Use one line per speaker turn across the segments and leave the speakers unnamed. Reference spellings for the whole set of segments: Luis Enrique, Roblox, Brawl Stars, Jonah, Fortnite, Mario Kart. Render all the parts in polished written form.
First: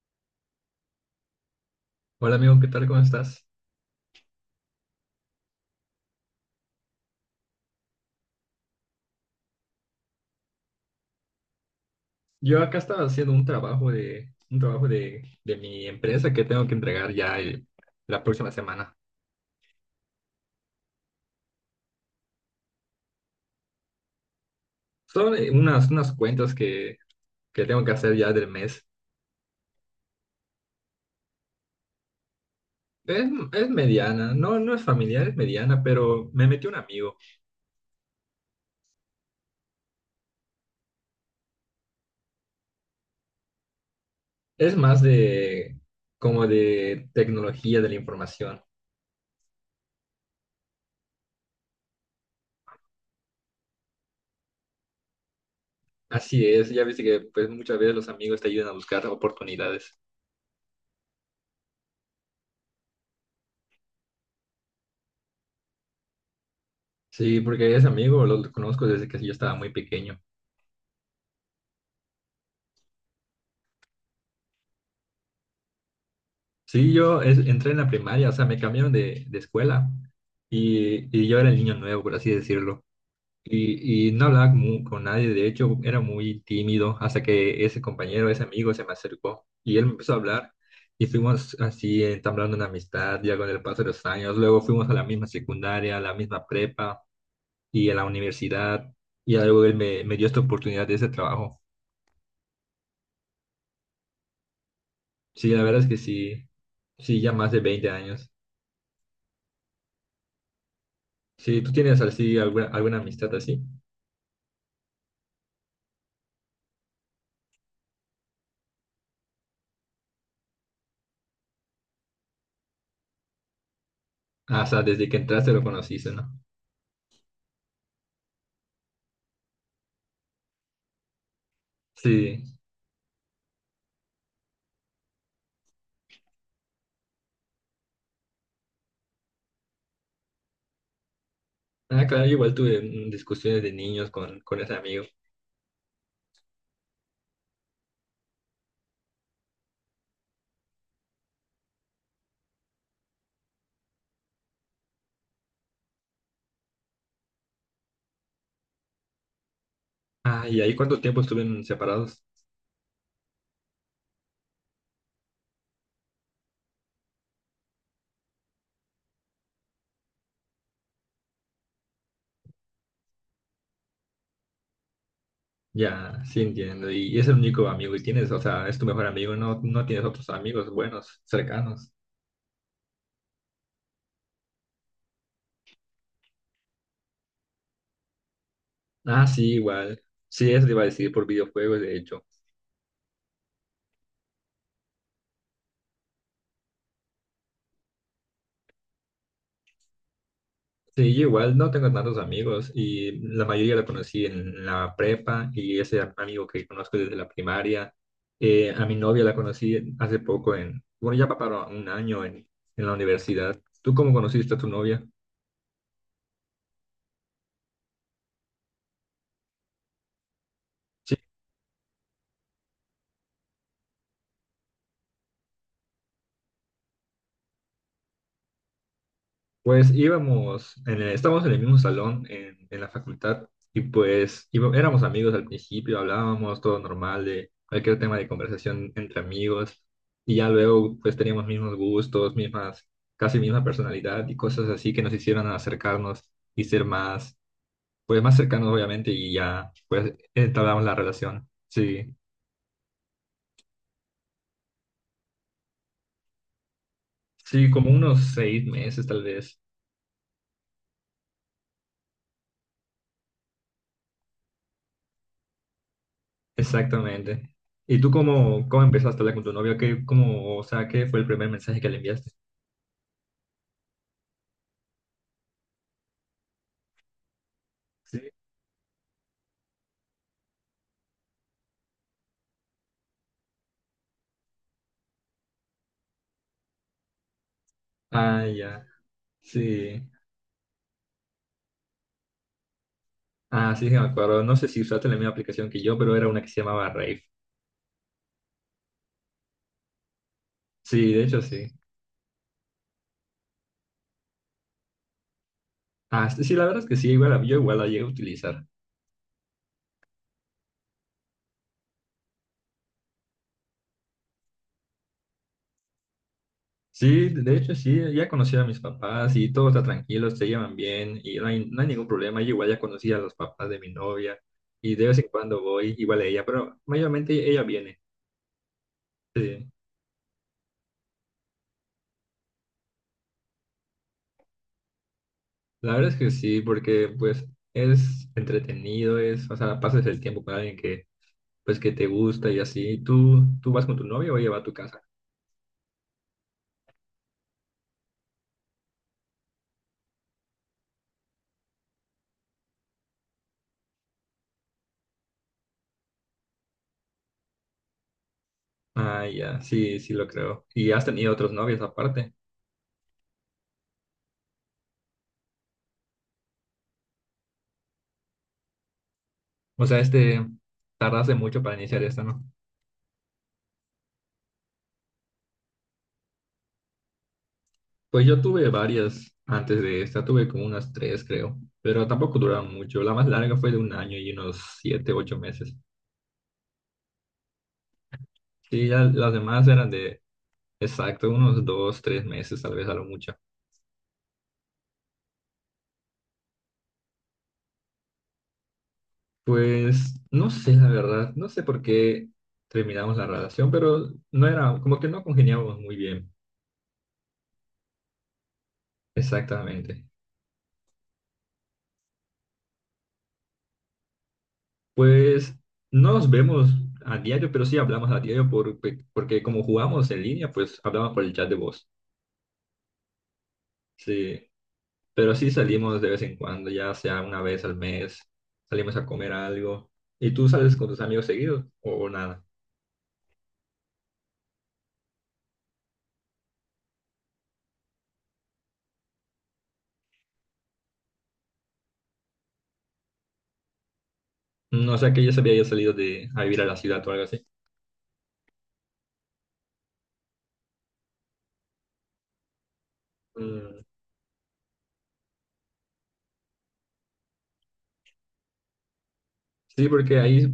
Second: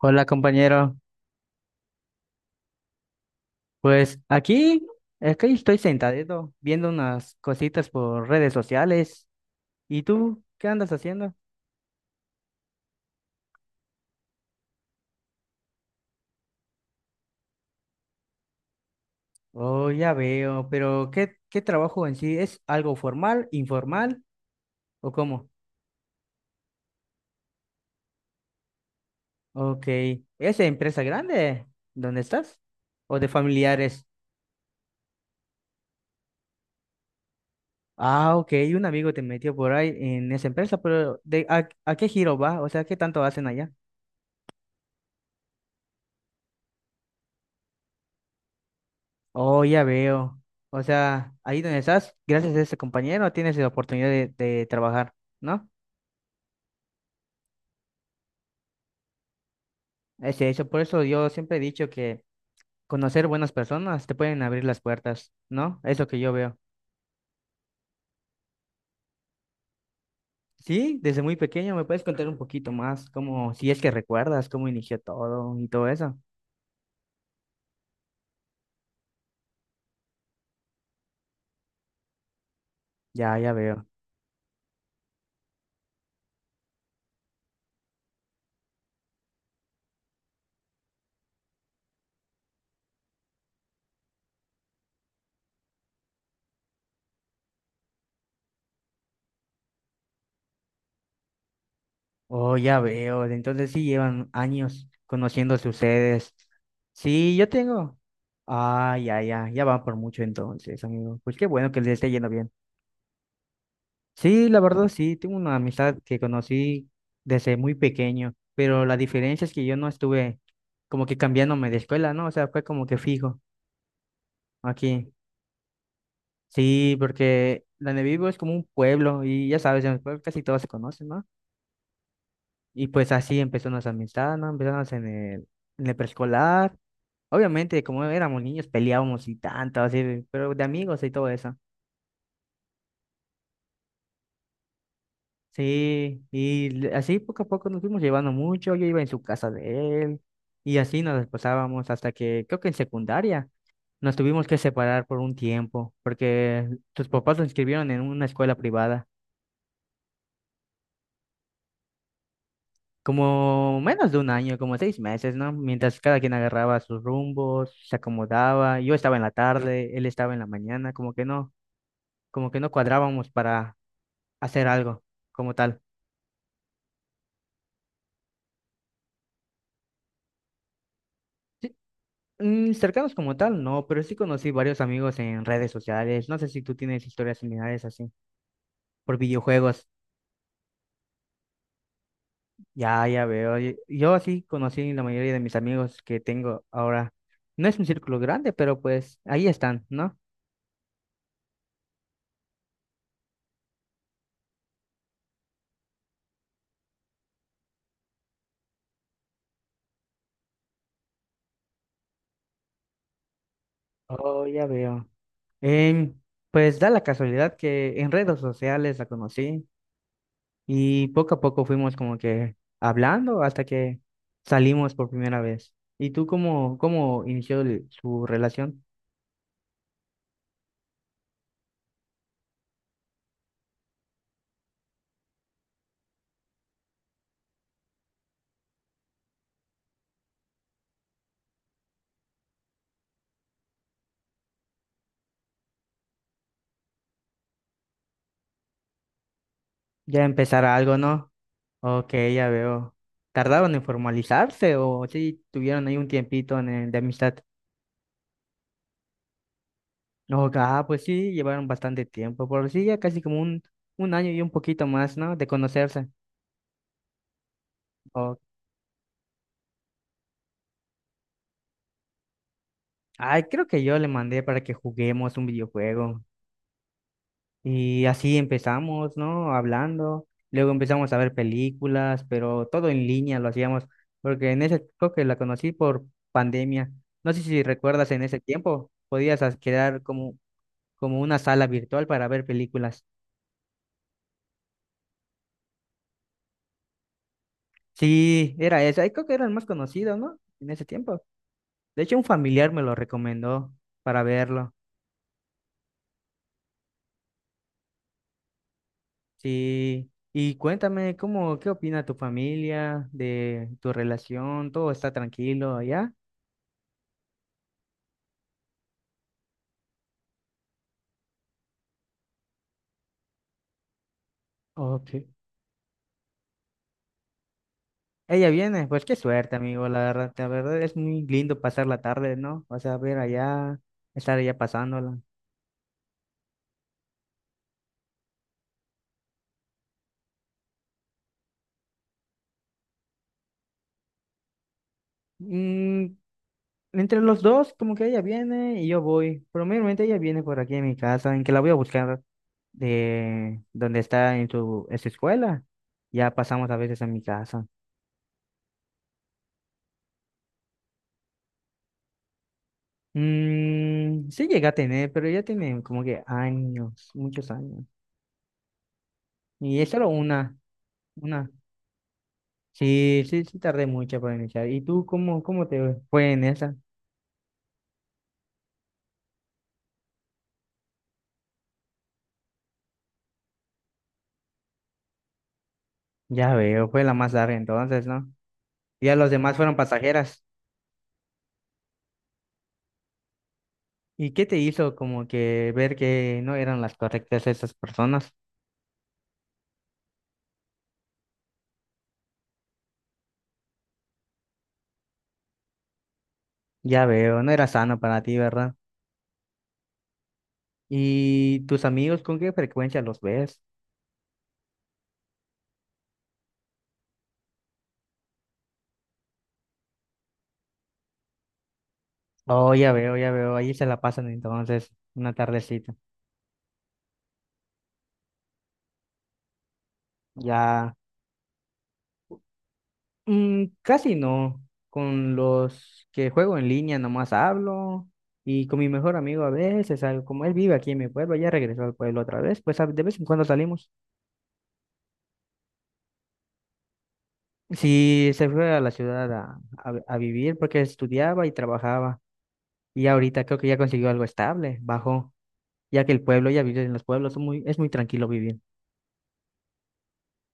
Hola compañero,
Hola amigo, ¿qué tal? ¿Cómo estás?
pues aquí es que estoy sentadito viendo unas cositas por redes sociales. ¿Y tú qué andas haciendo?
Yo acá estaba haciendo un trabajo de mi empresa que tengo que entregar ya la próxima semana.
Oh, ya veo, pero ¿qué trabajo en sí? ¿Es algo formal, informal o
Son
cómo?
unas cuentas que tengo que hacer ya del mes.
Ok, ¿es de empresa grande donde estás? ¿O
Es,
de
es
familiares?
mediana, no, no es familiar, es mediana, pero me metió un amigo.
Ah, ok, un amigo te metió por ahí en esa empresa, pero ¿de, a qué giro va? O sea, ¿qué tanto hacen allá?
Es más de como de tecnología de la información.
Oh, ya veo. O sea, ahí donde estás, gracias a ese compañero, tienes la oportunidad de trabajar, ¿no?
Así es, ya viste que pues muchas veces los amigos te ayudan a buscar oportunidades.
Es eso, por eso yo siempre he dicho que conocer buenas personas te pueden abrir las puertas, ¿no? Es lo que yo veo.
Sí, porque ese amigo lo conozco desde que yo estaba muy pequeño.
Sí, desde muy pequeño, ¿me puedes contar un poquito más? Cómo, si es que recuerdas cómo inició todo y todo eso.
Sí, yo entré en la primaria, o sea, me cambiaron de escuela y yo era el niño nuevo, por así decirlo.
Ya, ya veo.
Y no hablaba con nadie, de hecho, era muy tímido hasta que ese compañero, ese amigo se me acercó y él me empezó a hablar y fuimos así entablando una amistad ya con el paso de los años. Luego fuimos a la misma secundaria, a la misma prepa y a la universidad y luego él me dio esta oportunidad de ese trabajo.
Oh, ya veo. Entonces sí llevan años
Sí, la
conociéndose
verdad es que
ustedes.
sí, sí, ya
Sí, yo
más de 20
tengo.
años.
Ah, ya, ya, ya van por mucho entonces, amigo. Pues qué
Sí,
bueno
¿tú
que les
tienes
esté yendo
así
bien.
alguna amistad así?
Sí, la verdad sí, tengo una amistad que conocí desde muy pequeño, pero la diferencia es que yo no estuve como que cambiándome de escuela, ¿no? O sea, fue como que fijo
Ah, o sea, desde
aquí.
que entraste lo conociste, ¿no?
Sí, porque donde vivo es como un pueblo y ya sabes, en el pueblo casi todos se conocen, ¿no?
Sí.
Y pues así empezó nuestra amistad, ¿no? Empezamos en en el preescolar. Obviamente, como éramos niños, peleábamos y tanto, así, pero de amigos y todo eso.
Ah, claro, yo igual tuve discusiones de niños con ese amigo.
Sí, y así poco a poco nos fuimos llevando mucho, yo iba en su casa de él y así nos desposábamos hasta que creo que en secundaria nos tuvimos que separar por un tiempo porque tus papás lo inscribieron en una escuela privada,
Ah, ¿y ahí cuánto tiempo estuvieron separados?
como menos de un año, como 6 meses, ¿no? Mientras cada quien agarraba sus rumbos, se acomodaba, yo estaba en la tarde, él estaba en la mañana, como que no cuadrábamos para hacer algo como tal.
Ya, sí entiendo. Y es el único amigo que tienes, o sea, es tu mejor amigo, no, no tienes otros amigos buenos, cercanos.
Mm, cercanos como tal, no, pero sí conocí varios amigos en redes sociales. No sé si tú tienes historias similares así, por
Ah, sí,
videojuegos.
igual. Sí, eso te iba a decir por videojuegos, de hecho.
Ya, ya veo. Yo así conocí la mayoría de mis amigos que tengo ahora. No es un círculo grande, pero pues ahí están, ¿no?
Sí, yo igual no tengo tantos amigos y la mayoría la conocí en la prepa y ese amigo que conozco desde la primaria. A mi novia la conocí hace poco en, bueno, ya para un año en la universidad. ¿Tú cómo
Oh,
conociste a
ya
tu novia?
veo. Em, pues da la casualidad que en redes sociales la conocí y poco a poco fuimos como que hablando hasta que salimos por primera vez. ¿Y tú cómo, cómo inició su relación?
Pues íbamos, estábamos en el mismo salón en la facultad y pues éramos amigos al principio, hablábamos todo normal de cualquier tema de conversación entre amigos y ya luego pues teníamos mismos gustos, mismas, casi misma personalidad y cosas así que nos hicieron acercarnos y ser más, pues más cercanos obviamente y ya pues
Ya empezar
entablamos la
algo, ¿no?
relación.
Ok,
Sí,
ya veo. ¿Tardaron en formalizarse o sí tuvieron ahí un tiempito en el de amistad?
sí, como unos 6 meses tal vez.
No, ah, pues sí, llevaron bastante tiempo, por sí, ya casi como un año y un poquito más, ¿no? De conocerse.
Exactamente. ¿Y tú
O-
cómo empezaste a hablar con tu novio? ¿Qué, cómo, o sea, qué fue el primer mensaje que le enviaste?
Ay, creo que yo le mandé para que juguemos un videojuego. Y
Sí.
así empezamos, ¿no? Hablando. Luego empezamos a ver películas, pero todo en línea lo hacíamos, porque en ese creo que la conocí por pandemia. No sé si recuerdas en ese
Ah, ya.
tiempo, podías
Sí.
crear como, como una sala virtual para ver películas.
Ah, sí, sí, me acuerdo. No sé si usaste la misma aplicación que yo, pero era una que se llamaba Rave.
Sí, era esa. Creo que era el más conocido, ¿no? En ese
Sí,
tiempo.
de hecho, sí.
De hecho, un familiar me lo recomendó para verlo.
Ah, sí, sí, la verdad es que sí, igual, yo igual la llegué a utilizar.
Sí. Y cuéntame, ¿cómo, qué opina tu familia de tu relación? ¿Todo está tranquilo allá?
Sí, de hecho, sí, ya conocí a mis papás y todo está tranquilo, se llevan bien y no hay ningún problema. Yo igual ya conocí a los papás de mi novia y de
Ok.
vez en cuando voy igual a ella, pero mayormente ella viene.
Ella viene, pues qué suerte,
Sí.
amigo, la verdad es muy lindo pasar la tarde, ¿no? O sea, ver allá, estar allá pasándola.
La verdad es que sí, porque pues es entretenido, o sea, pasas el tiempo con alguien que pues que te gusta y así. ¿Tú vas con tu novio o ella va a tu casa?
Mm, entre los dos, como que ella viene y yo voy. Probablemente ella viene por aquí a mi casa, en que la voy a buscar de donde está en su escuela. Ya pasamos a veces a mi casa.
Ah, ya, sí, sí lo creo. ¿Y has tenido otros novios aparte?
Mm, sí llega a tener, pero ya tiene como que años, muchos años. Y
O
es
sea,
solo
este,
una,
tardaste
una.
mucho para iniciar esta, ¿no?
Sí, sí, sí, tardé mucho para iniciar. ¿Y tú cómo, cómo te fue en esa?
Pues yo tuve varias antes de esta, tuve como unas tres, creo, pero tampoco duraron mucho. La más larga fue de un año y unos 7, 8 meses.
Ya veo, fue la más larga entonces, ¿no?
Sí, ya
Ya los
las
demás
demás
fueron
eran
pasajeras.
exacto, unos 2, 3 meses, tal vez a lo mucho.
¿Y qué te hizo como que ver que no eran las correctas esas personas?
Pues no sé, la verdad, no sé por qué terminamos la relación, pero no era, como que no congeniábamos muy bien,
Ya veo, no era sano para ti, ¿verdad?
exactamente.
¿Y tus amigos con qué frecuencia los ves?
Pues no nos vemos a diario, pero sí hablamos a diario porque como jugamos en línea, pues hablamos por el chat de voz,
Oh, ya veo, ahí se la pasan
sí.
entonces, una
Pero sí
tardecita.
salimos de vez en cuando, ya sea una vez al mes, salimos a comer algo. ¿Y tú sales con
Ya.
tus amigos seguidos o nada?
Mm, casi no. Con los que juego en línea nomás hablo y con mi mejor amigo a veces, salgo. Como él vive aquí en mi pueblo, ya regresó al pueblo otra vez, pues de vez en cuando salimos.
No sé, que ya se había ido salido de a vivir a la ciudad o algo así.
Sí, se fue a la ciudad a vivir porque estudiaba y trabajaba y ahorita creo que ya consiguió algo estable, bajó, ya que el pueblo, ya vive en los pueblos, son muy, es muy tranquilo vivir.
Sí, porque ahí,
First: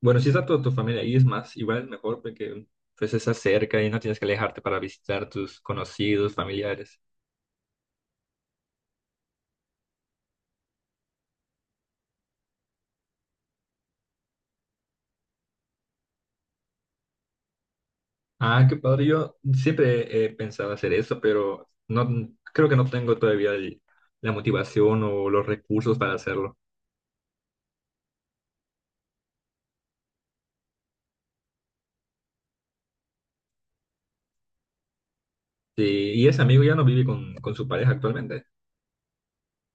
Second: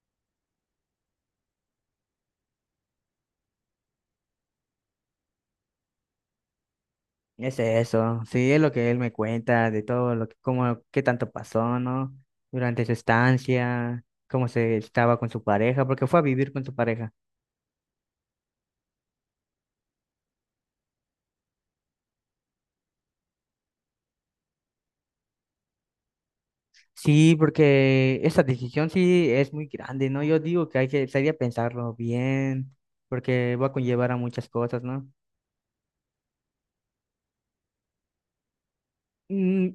bueno, si está toda tu familia ahí es más, igual es mejor porque pues estás cerca y no tienes que alejarte para visitar tus conocidos, familiares.
Es eso, sí, es lo que él me cuenta, de todo lo que, cómo, qué tanto pasó, ¿no? Durante su estancia, cómo se estaba con su pareja, porque fue a vivir con su pareja.
Ah, qué padre, yo siempre he pensado hacer eso, pero no creo que no tengo todavía la motivación o los recursos para hacerlo.
Sí, porque esa decisión sí es muy grande, ¿no? Yo digo que hay que, sería pensarlo bien, porque va a conllevar a muchas cosas, ¿no?
Sí, y ese amigo ya no vive con su pareja actualmente.
Mm,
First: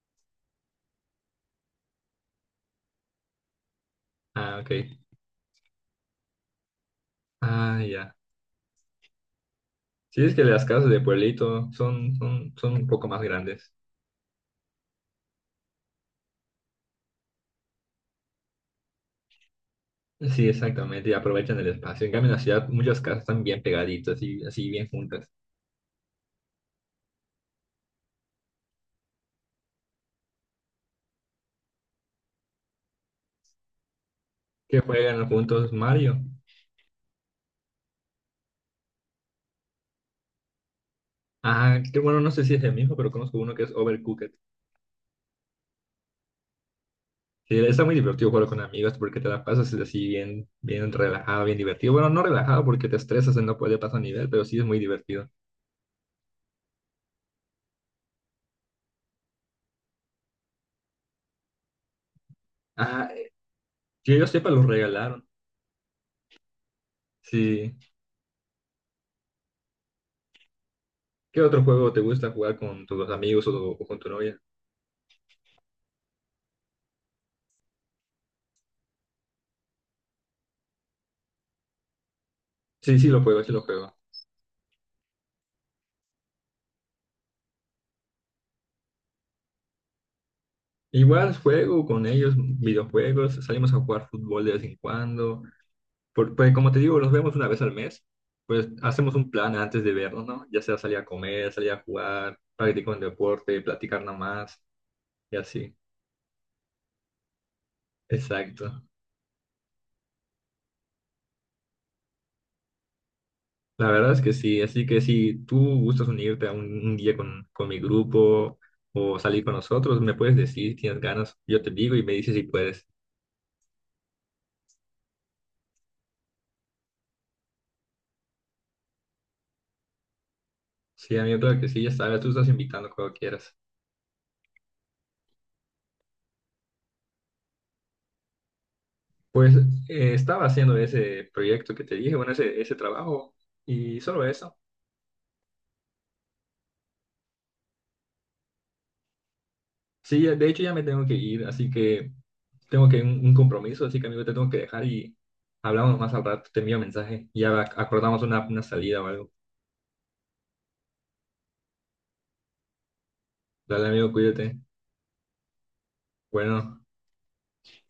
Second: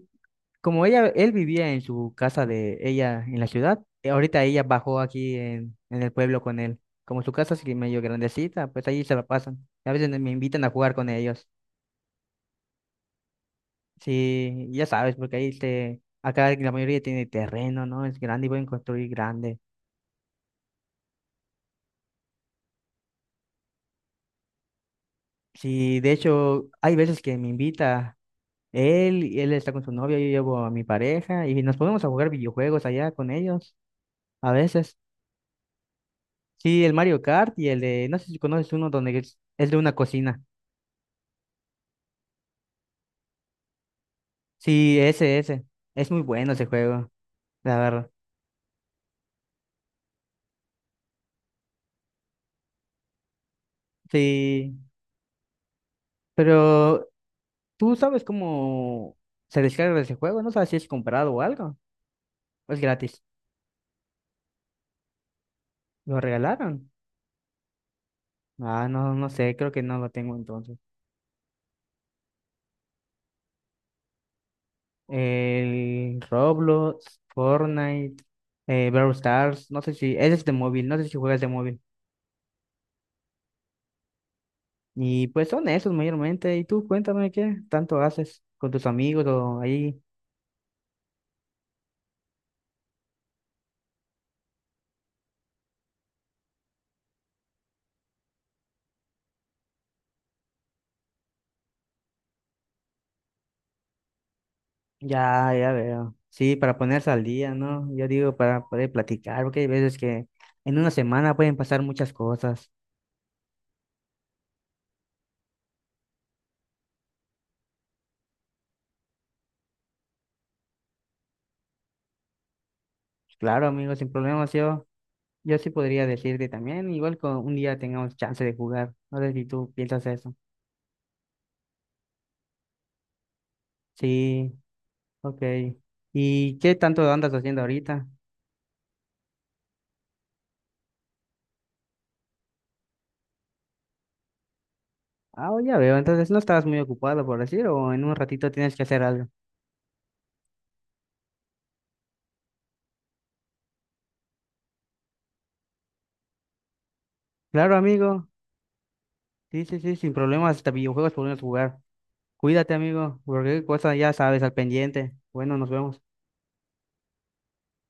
como ella, él vivía en su casa de ella en la ciudad, ahorita
Ah,
ella
ok.
bajó aquí en el pueblo con él. Como su casa es que
Ah,
medio
ya.
grandecita, pues ahí se la pasan. A veces
Sí,
me
es que
invitan
las
a
casas
jugar
de
con ellos.
pueblito son un poco más grandes.
Sí, ya sabes, porque ahí se, acá la mayoría tiene terreno, ¿no? Es grande y pueden construir grande.
Sí, exactamente, y aprovechan el espacio. En cambio, en la ciudad muchas casas están bien pegaditas y así bien juntas.
Sí, de hecho, hay veces que me invita él, y él está con su novia, yo llevo a mi pareja y nos ponemos a jugar videojuegos allá con ellos, a
Que
veces.
juegan juntos Mario.
Sí, el Mario Kart y el de, no sé si conoces uno donde es de una cocina.
Ah, que bueno, no sé si es el mismo, pero conozco uno que es Overcooked.
Sí, ese, ese. Es muy bueno ese juego,
Que
la
está muy
verdad.
divertido jugar con amigos porque te la pasas así bien, bien relajado, bien divertido. Bueno, no relajado porque te estresas y no puede pasar nivel, pero sí es
Sí,
muy divertido.
pero tú sabes cómo se descarga ese juego, no sabes si es comprado o algo. ¿O es
Ah,
gratis?
que yo sepa, los regalaron.
¿Lo regalaron?
Sí.
Ah, no, no sé, creo que no lo tengo entonces.
¿Qué otro juego te gusta jugar con tus amigos o con tu novia?
El Roblox, Fortnite, Brawl Stars, no sé si, ese es de móvil, no sé si juegas de móvil.
Sí, sí, lo juego, sí lo juego.
Y pues son esos mayormente. Y tú cuéntame qué tanto haces con tus amigos o ahí.
Igual juego con ellos, videojuegos, salimos a jugar fútbol de vez en cuando. Pues como te digo, los vemos una vez al mes, pues hacemos un plan antes de vernos, ¿no? Ya sea salir a comer, salir a jugar, practicar un deporte, platicar nada más y
Ya, ya
así.
veo. Sí, para ponerse al día, ¿no? Yo digo para
Exacto.
poder platicar, porque hay veces que en una semana pueden pasar muchas cosas.
La verdad es que sí, así que si tú gustas unirte a un día con mi grupo o salir con nosotros, me puedes decir, tienes ganas, yo te digo y me dices si puedes.
Claro, amigo, sin problemas, yo sí podría decirte también, igual con un día tengamos chance de jugar. No sé si tú piensas eso.
Sí, amigo, claro que sí, ya sabes, tú estás invitando cuando quieras.
Sí, ok. ¿Y qué tanto andas haciendo ahorita?
Pues estaba haciendo ese proyecto que te dije, bueno, ese trabajo y solo eso.
Ah, ya veo, entonces no estabas muy ocupado, por decir, o en un ratito tienes que hacer algo.
Sí, de hecho ya me tengo que ir, así que tengo que un compromiso, así que amigo, te tengo que dejar y hablamos más al rato, te envío mensaje, ya
Claro,
acordamos
amigo.
una salida o algo.
Sí, sí, sí, sin problemas, hasta videojuegos podemos jugar. Cuídate, amigo, porque cualquier
Dale
cosa
amigo,
ya sabes, al
cuídate.
pendiente. Bueno, nos vemos.
Bueno.